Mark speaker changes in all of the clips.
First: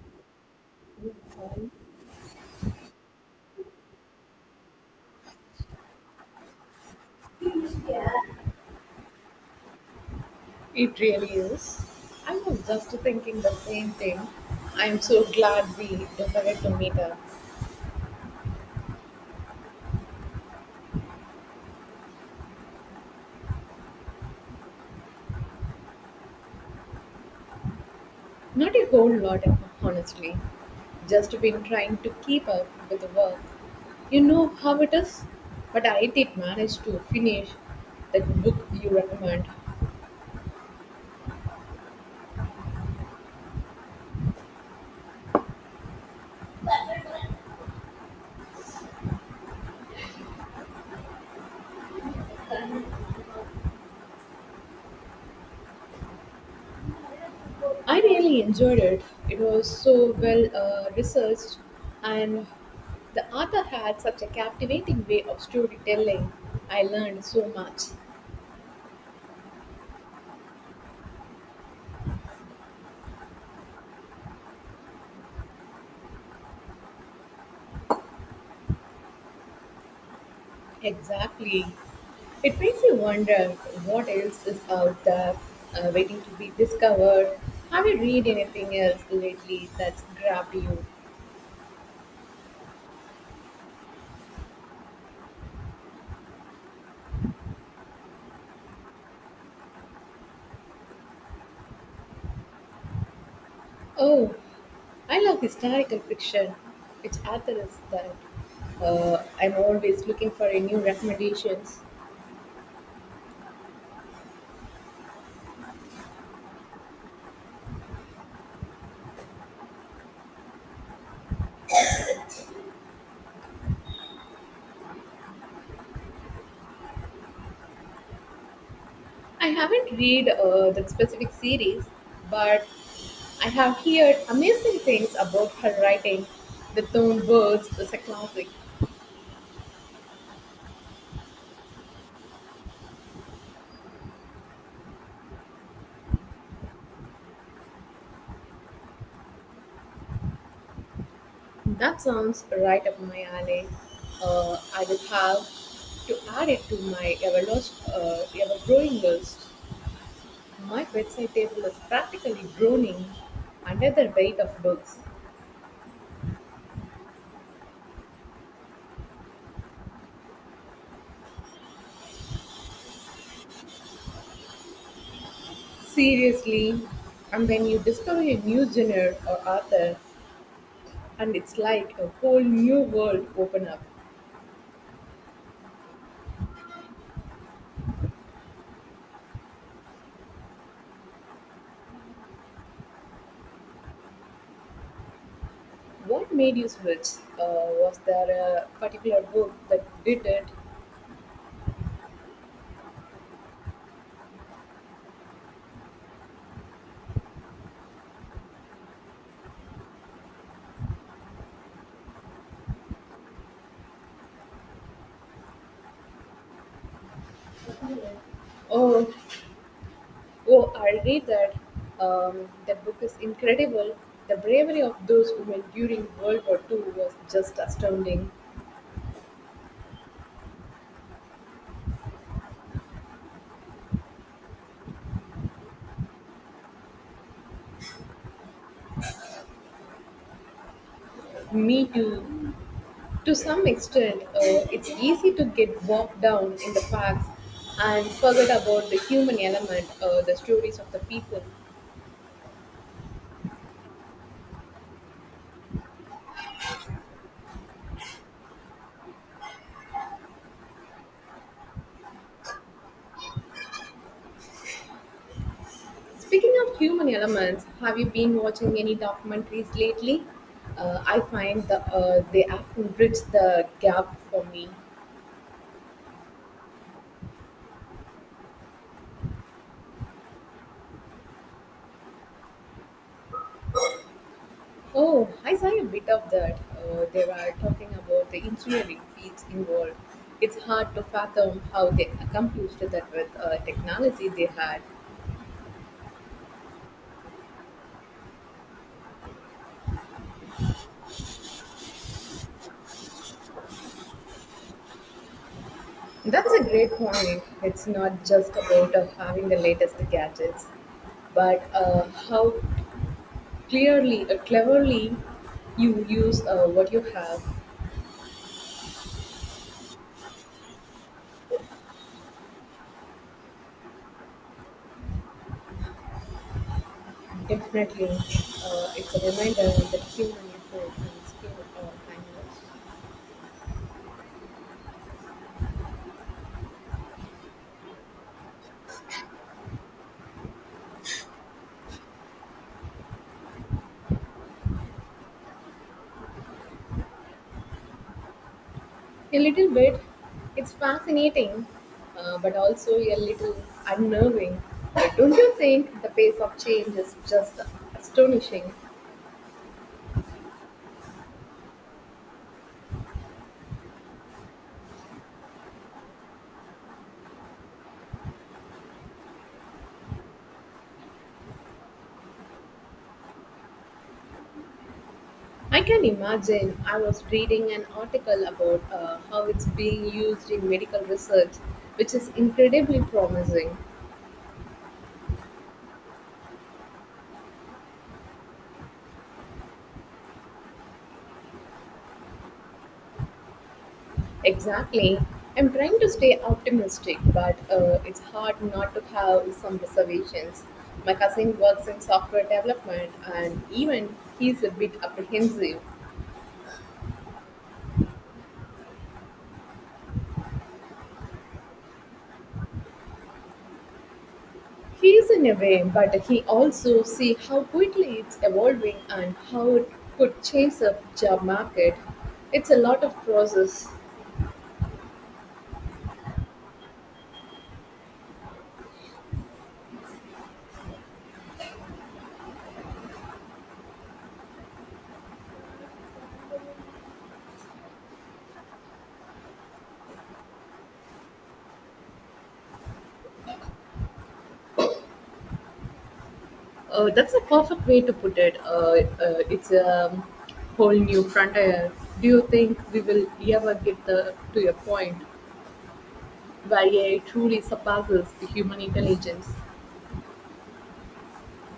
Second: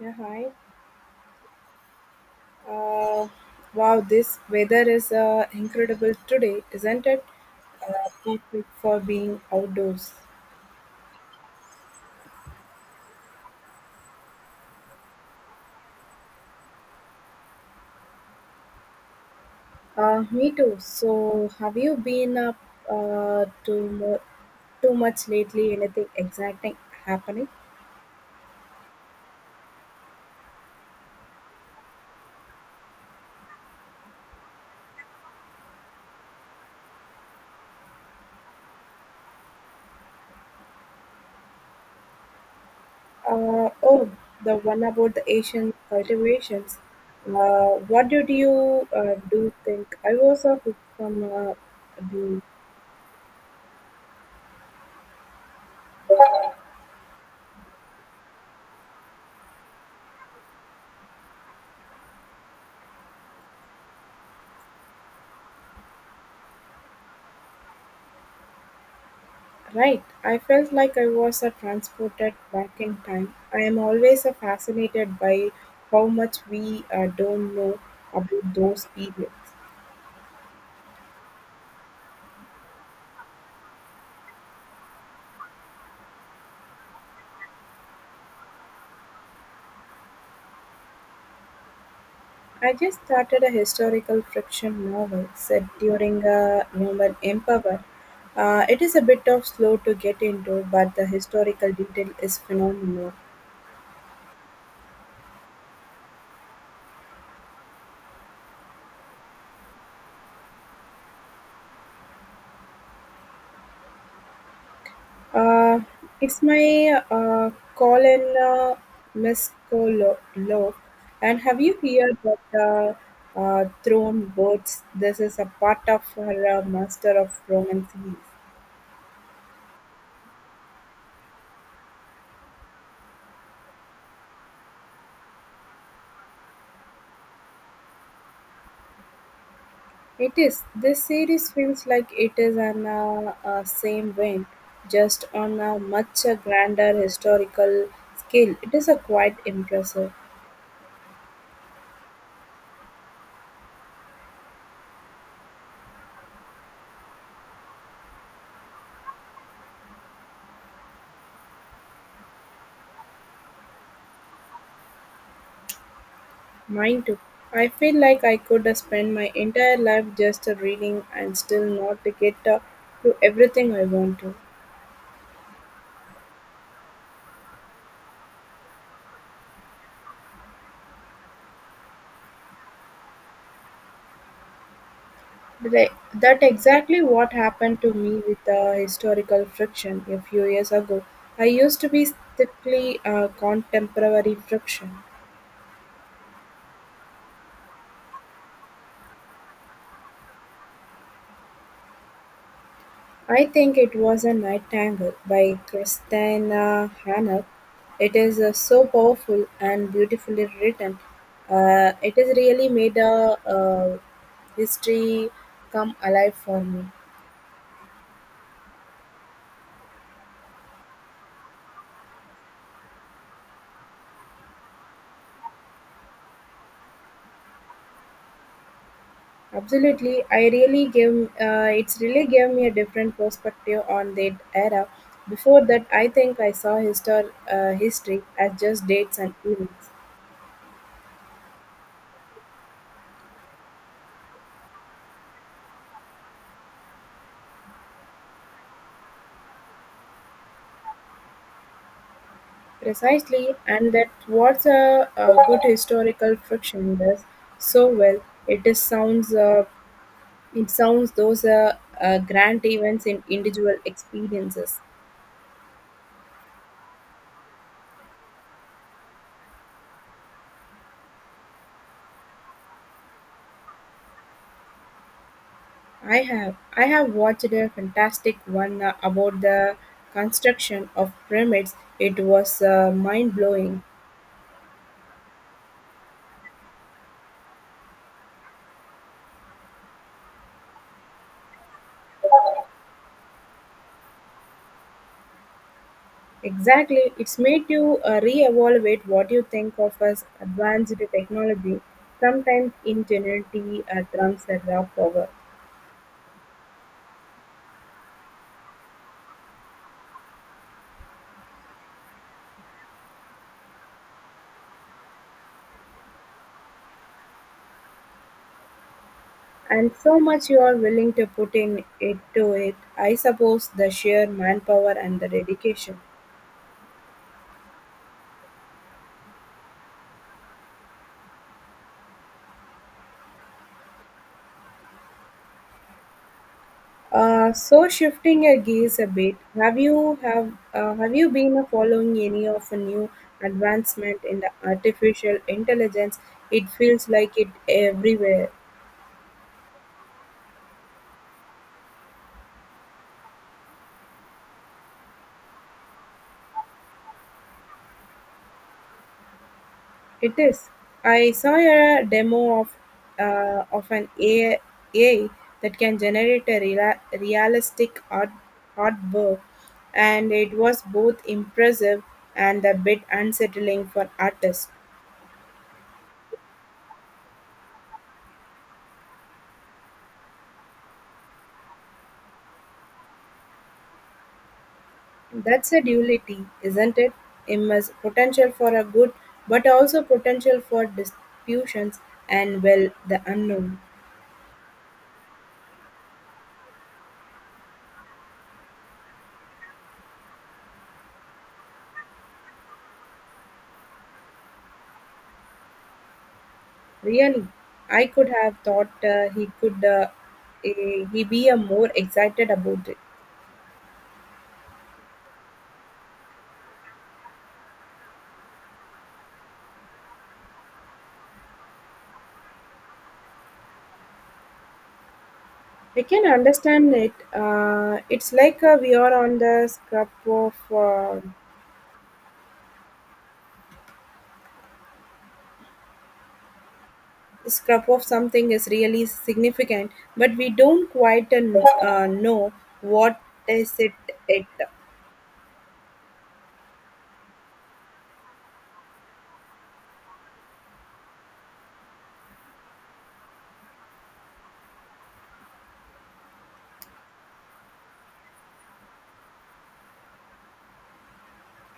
Speaker 1: Yeah, hi. Uh, wow, this weather is incredible today, isn't it? Uh, Perfect for being outdoors.
Speaker 2: It really is. I was just thinking the same thing. I'm so glad we decided to meet up.
Speaker 1: Me too. So, have you been up uh, too, mo- too much lately? Anything exciting happening?
Speaker 2: Not a whole lot, honestly. Just been trying to keep up with the work. You know how it is? But I did manage to finish that book you recommend.
Speaker 1: Oh, the one about the Asian cultivations. What did you do think? I was a cook from the.
Speaker 2: I really enjoyed it. It was so well researched, and the author had such a captivating way of storytelling. I learned so much.
Speaker 1: Right, I felt like I was a transported back in time. I am always fascinated by how much we don't know about those periods.
Speaker 2: Exactly. It makes you wonder what else is out there waiting to be discovered. Have you read anything else lately that's grabbed you?
Speaker 1: I just started a historical fiction novel set during a Roman Empire. It is a bit of slow to get into, but the historical detail is phenomenal.
Speaker 2: Oh, I love historical fiction. Which author is that? I'm always looking for a new recommendations.
Speaker 1: Uh, it's my Colin Mescolo. Lo. And have you heard that Throne Birds? This is a part of her Master of Roman series.
Speaker 2: I haven't read that specific series, but I have heard amazing things about her writing. The Stone Birds is a classic.
Speaker 1: It is. This series feels like it is an same vein, just on a much grander historical scale. It is a quite impressive.
Speaker 2: That sounds right up my alley. I will have to add it to my ever lost, ever growing list. My bedside table is practically groaning under the weight of books.
Speaker 1: Mine too. I feel like I could spend my entire life just reading and still not to get to everything I want to.
Speaker 2: Seriously. And when you discover a new genre or author, and it's like a whole new world open up.
Speaker 1: But that exactly what happened to me with historical friction a few years ago. I used to be strictly contemporary friction.
Speaker 2: What made you switch? Was there a particular book that did it?
Speaker 1: I think it was a night tango by Christina Hannah. It is so powerful and beautifully written. It has really made history come alive for me.
Speaker 2: Oh, Oh, I read that. That book is incredible. The bravery of those women during World War II was just astounding.
Speaker 1: Absolutely, I really gave it's really gave me a different perspective on that era. Before that, I think I saw history as just dates and events.
Speaker 2: Me too. To some extent, it's easy to get bogged down in the facts and forget about the human element, the stories of the people.
Speaker 1: Precisely, and that's what a good historical fiction does so well. It is sounds uh, it sounds those grand events in individual experiences.
Speaker 2: Speaking of human elements, have you been watching any documentaries lately? I find the they often bridge the gap for me.
Speaker 1: I have watched a fantastic one about the construction of pyramids. It was mind blowing.
Speaker 2: Oh, I saw a bit of that. They were talking about the engineering feats involved. It's hard to fathom how they accomplished that with technology they had.
Speaker 1: Exactly, it's made you re-evaluate what you think of as advanced technology. Sometimes ingenuity trumps the raw power.
Speaker 2: That's a great point. It's not just about having the latest gadgets, but how cleverly you use what you have.
Speaker 1: And so much you're willing to put in into it, I suppose the sheer manpower and the dedication.
Speaker 2: Definitely, it's a reminder that human effort and skill are timeless.
Speaker 1: So shifting your gears a bit, have you been following any of a new advancement in the artificial intelligence? It feels like it everywhere.
Speaker 2: A little bit. It's fascinating, but also a little unnerving. Don't you think the pace of change is just astonishing?
Speaker 1: It is. I saw a demo of an AI that can generate a realistic artwork, and it was both impressive and a bit unsettling for artists.
Speaker 2: I can imagine. I was reading an article about how it's being used in medical research, which is incredibly promising.
Speaker 1: That's a duality, isn't it? Immense potential for a good, but also potential for disruptions and, well, the unknown.
Speaker 2: Exactly. I'm trying to stay optimistic, but it's hard not to have some reservations. My cousin works in software development, and even he's a bit apprehensive.
Speaker 1: Really, I could have thought he could he be a more excited about it.
Speaker 2: He is in a way, but he also see how quickly it's evolving and how it could chase up job market. It's a lot of process.
Speaker 1: I can understand it. It's like we are on the scrap of something is really significant, but we don't quite know what is it. It
Speaker 2: That's a perfect way to put it. It's a whole new frontier. Do you think we will ever get the, to a point where AI truly surpasses the human intelligence?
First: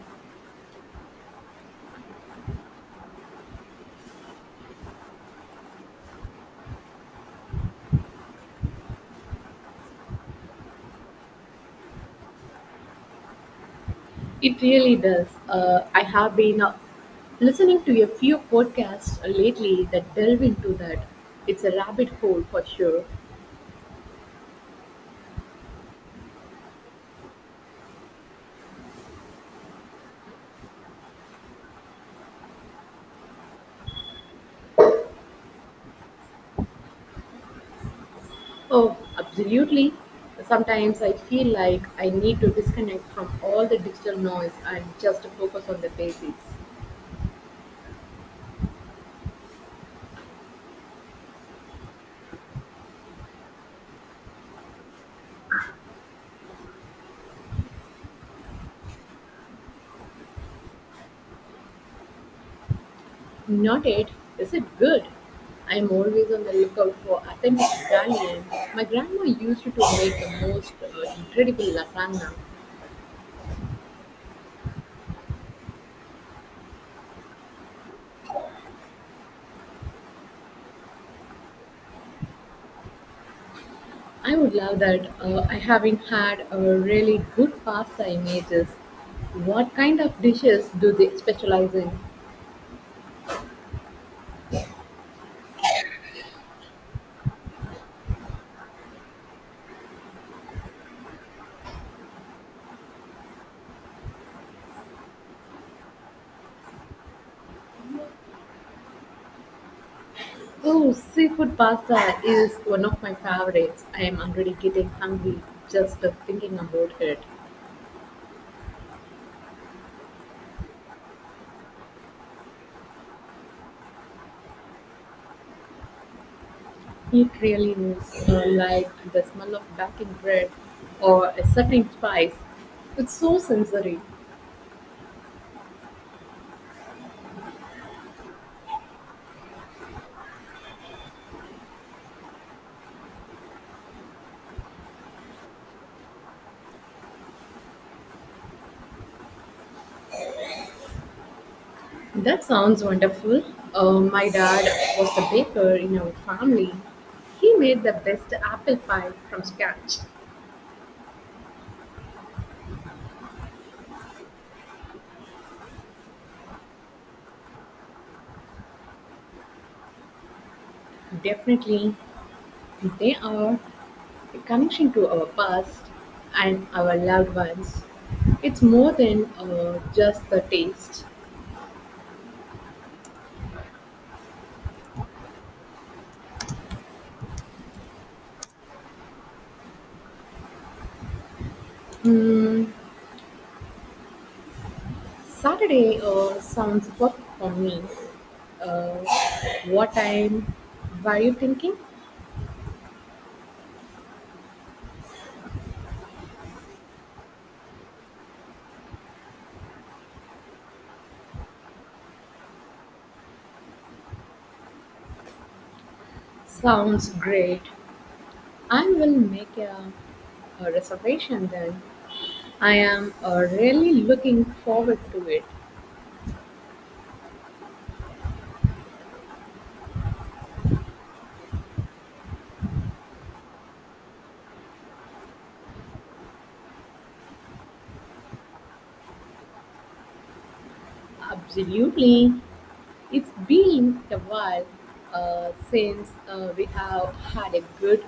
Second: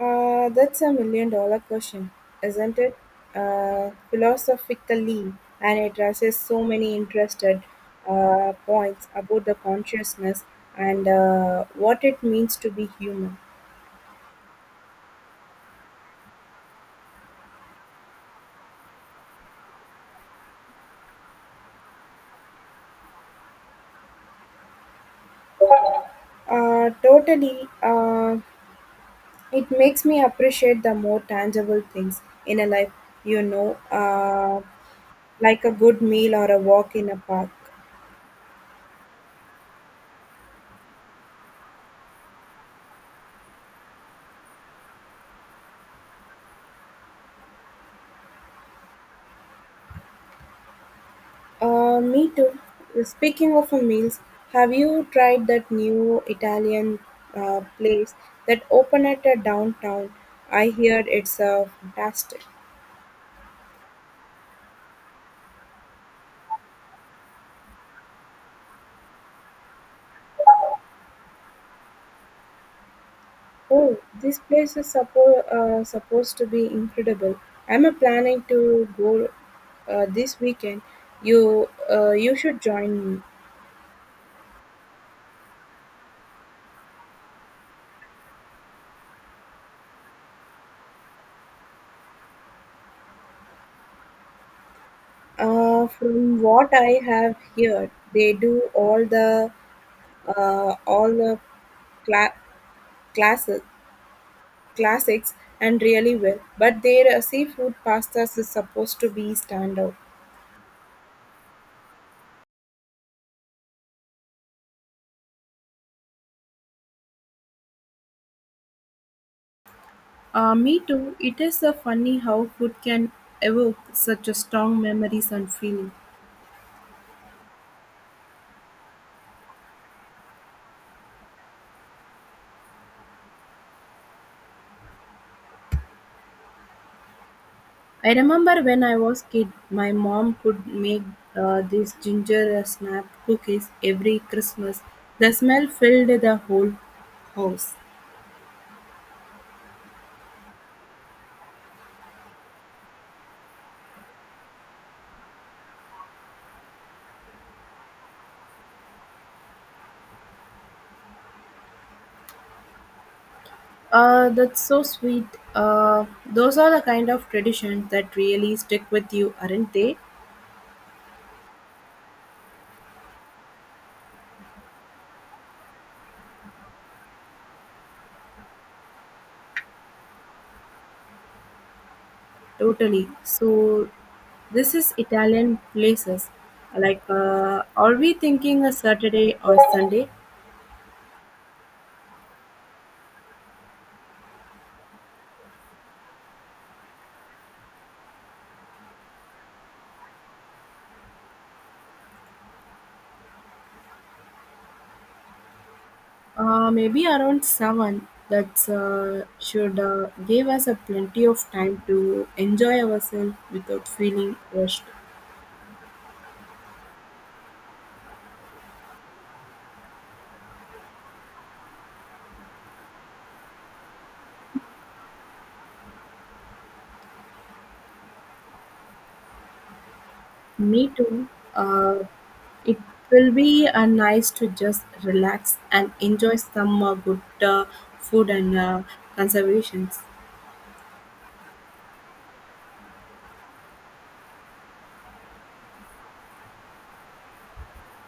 Speaker 1: that's a million dollar question, isn't it? Philosophically, and it raises so many interested points about the consciousness and what it means to be human.
Speaker 2: It really does. I have been listening to a few podcasts lately that delve into that. It's a rabbit hole for sure.
Speaker 1: Totally. It makes me appreciate the more tangible things in a life, you know, uh, like a good meal or a walk in a park.
Speaker 2: Oh, absolutely. Sometimes I feel like I need to disconnect from all the digital noise and just focus on the basics.
Speaker 1: Me too. Speaking of a meals, have you tried that new Italian place that opened at a downtown? I hear it's fantastic.
Speaker 2: Not it. Is it good? I'm always on the lookout for authentic Italian. My grandma used to make the most incredible lasagna.
Speaker 1: Oh, this place is supposed to be incredible. I'm planning to go this weekend. You should join me.
Speaker 2: I would love that. I haven't had a really good pasta images. What kind of dishes do they specialize in?
Speaker 1: From what I have heard, they do all the cla- classes, classics and really well. But their seafood pastas is supposed to be standout.
Speaker 2: Oh, seafood pasta is one of my favorites. I am already getting hungry just thinking about it.
Speaker 1: Me too. It is funny how food can evoke such a strong memories and feeling.
Speaker 2: It really is like the smell of baking bread or a certain spice. It's so sensory.
Speaker 1: I remember when I was kid, my mom could make these ginger snap cookies every Christmas. The smell filled the whole house.
Speaker 2: That sounds wonderful. My dad was the baker in our family. He made the best apple pie from scratch.
Speaker 1: That's so sweet. Those are the kind of traditions that really stick with you, aren't they?
Speaker 2: Definitely, they are a connection to our past and our loved ones. It's more than just the taste.
Speaker 1: Totally. So, this is Italian places. Like, are we thinking a Saturday or Sunday?
Speaker 2: Mm, Saturday sounds perfect for me. Uh, what time were you thinking?
Speaker 1: Maybe around 7. That's should give us a plenty of time to enjoy ourselves without feeling rushed.
Speaker 2: Sounds great. I will make a reservation then. I am really looking forward to it.
Speaker 1: Me too. Uh, it will be nice to just relax and enjoy some good food and conservations.
Speaker 2: Absolutely. It's been a while since we have had a good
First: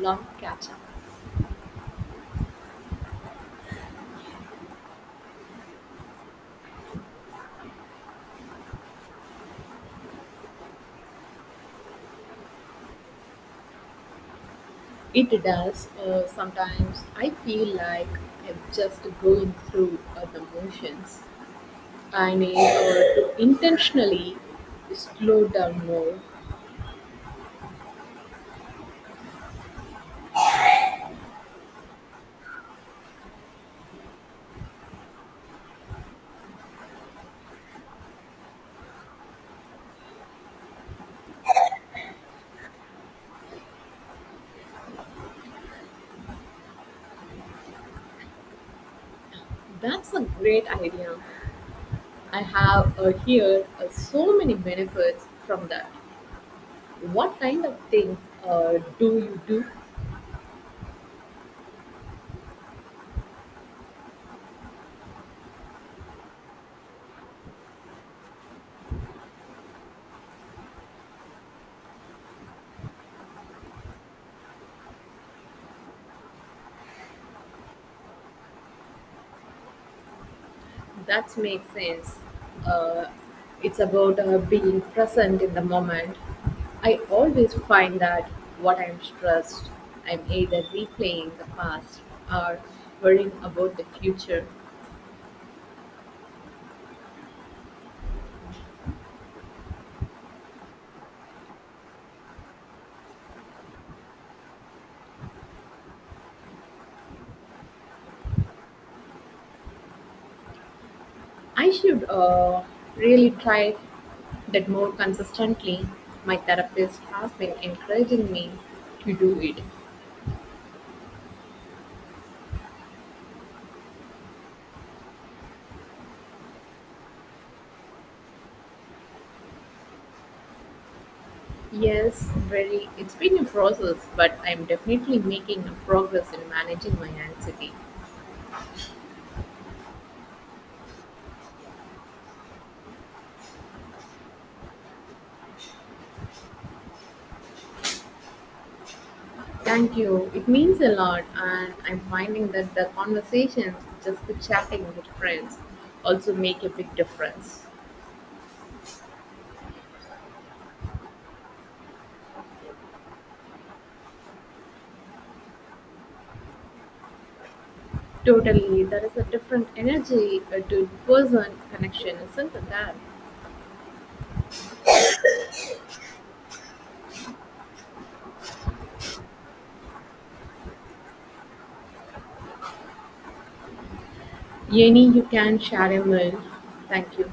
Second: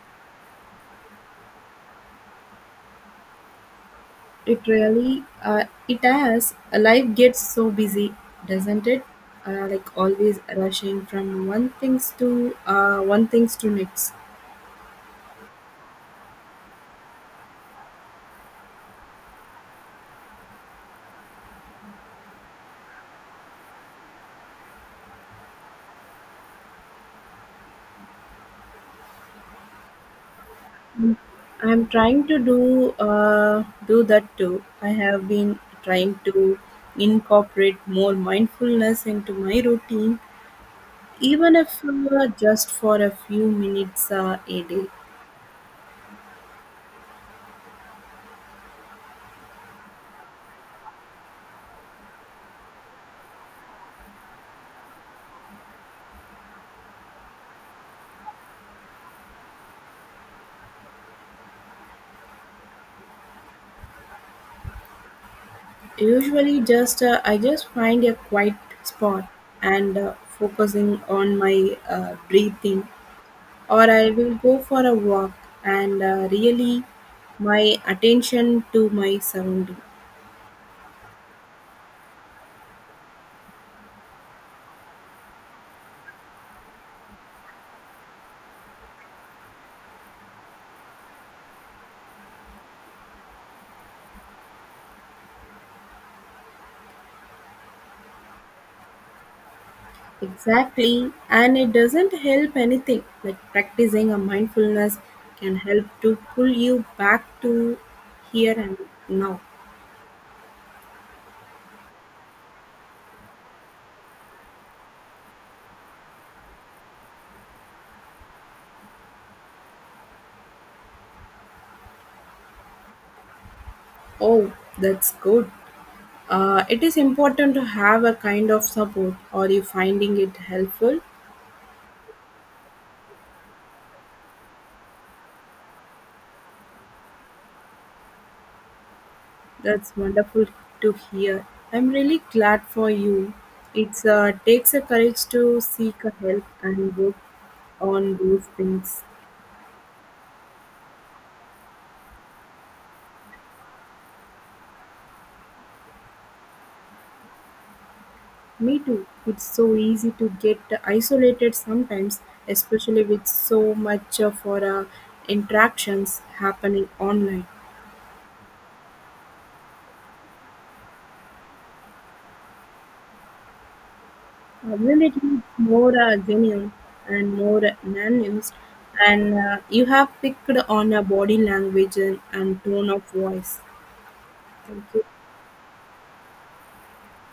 Speaker 2: long catch up.
Speaker 1: It has life gets so busy, doesn't it? Like always rushing from one things to next.
Speaker 2: It does. Sometimes I feel like I'm just going through the motions. I need to intentionally slow down more.
Speaker 1: I'm trying to do that too. I have been trying to incorporate more mindfulness into my routine, even if just for a few minutes a day.
Speaker 2: That's a great idea. I have heard so many benefits from that. What kind of things do you do?
Speaker 1: Usually, just I just find a quiet spot and focusing on my breathing, or I will go for a walk and really my attention to my surrounding.
Speaker 2: That makes sense. Uh, it's about being present in the moment. I always find that what I'm stressed, I'm either replaying the past or worrying about the future.
Speaker 1: Exactly, and it doesn't help anything. Like practicing a mindfulness can help to pull you back to here and now.
Speaker 2: I should really try that more consistently. My therapist has been encouraging me to do it.
Speaker 1: Oh, that's good. It is important to have a kind of support. Are you finding it helpful?
Speaker 2: Yes, very. It's been a process, but I'm definitely making a progress in managing my anxiety.
Speaker 1: That's wonderful to hear. I'm really glad for you. It's takes a courage to seek a help and work on those things.
Speaker 2: Thank you. It means a lot, and I'm finding that the conversations, just the chatting with friends, also make a big difference.
Speaker 1: Me too. It's so easy to get isolated sometimes, especially with so much for interactions happening online.
Speaker 2: Totally, there is a different energy to person connection, isn't there?
Speaker 1: Will it more genuine and more nuanced? And you have picked on a body language and tone of voice. Thank you.
Speaker 2: Any you can share a meal. Thank you.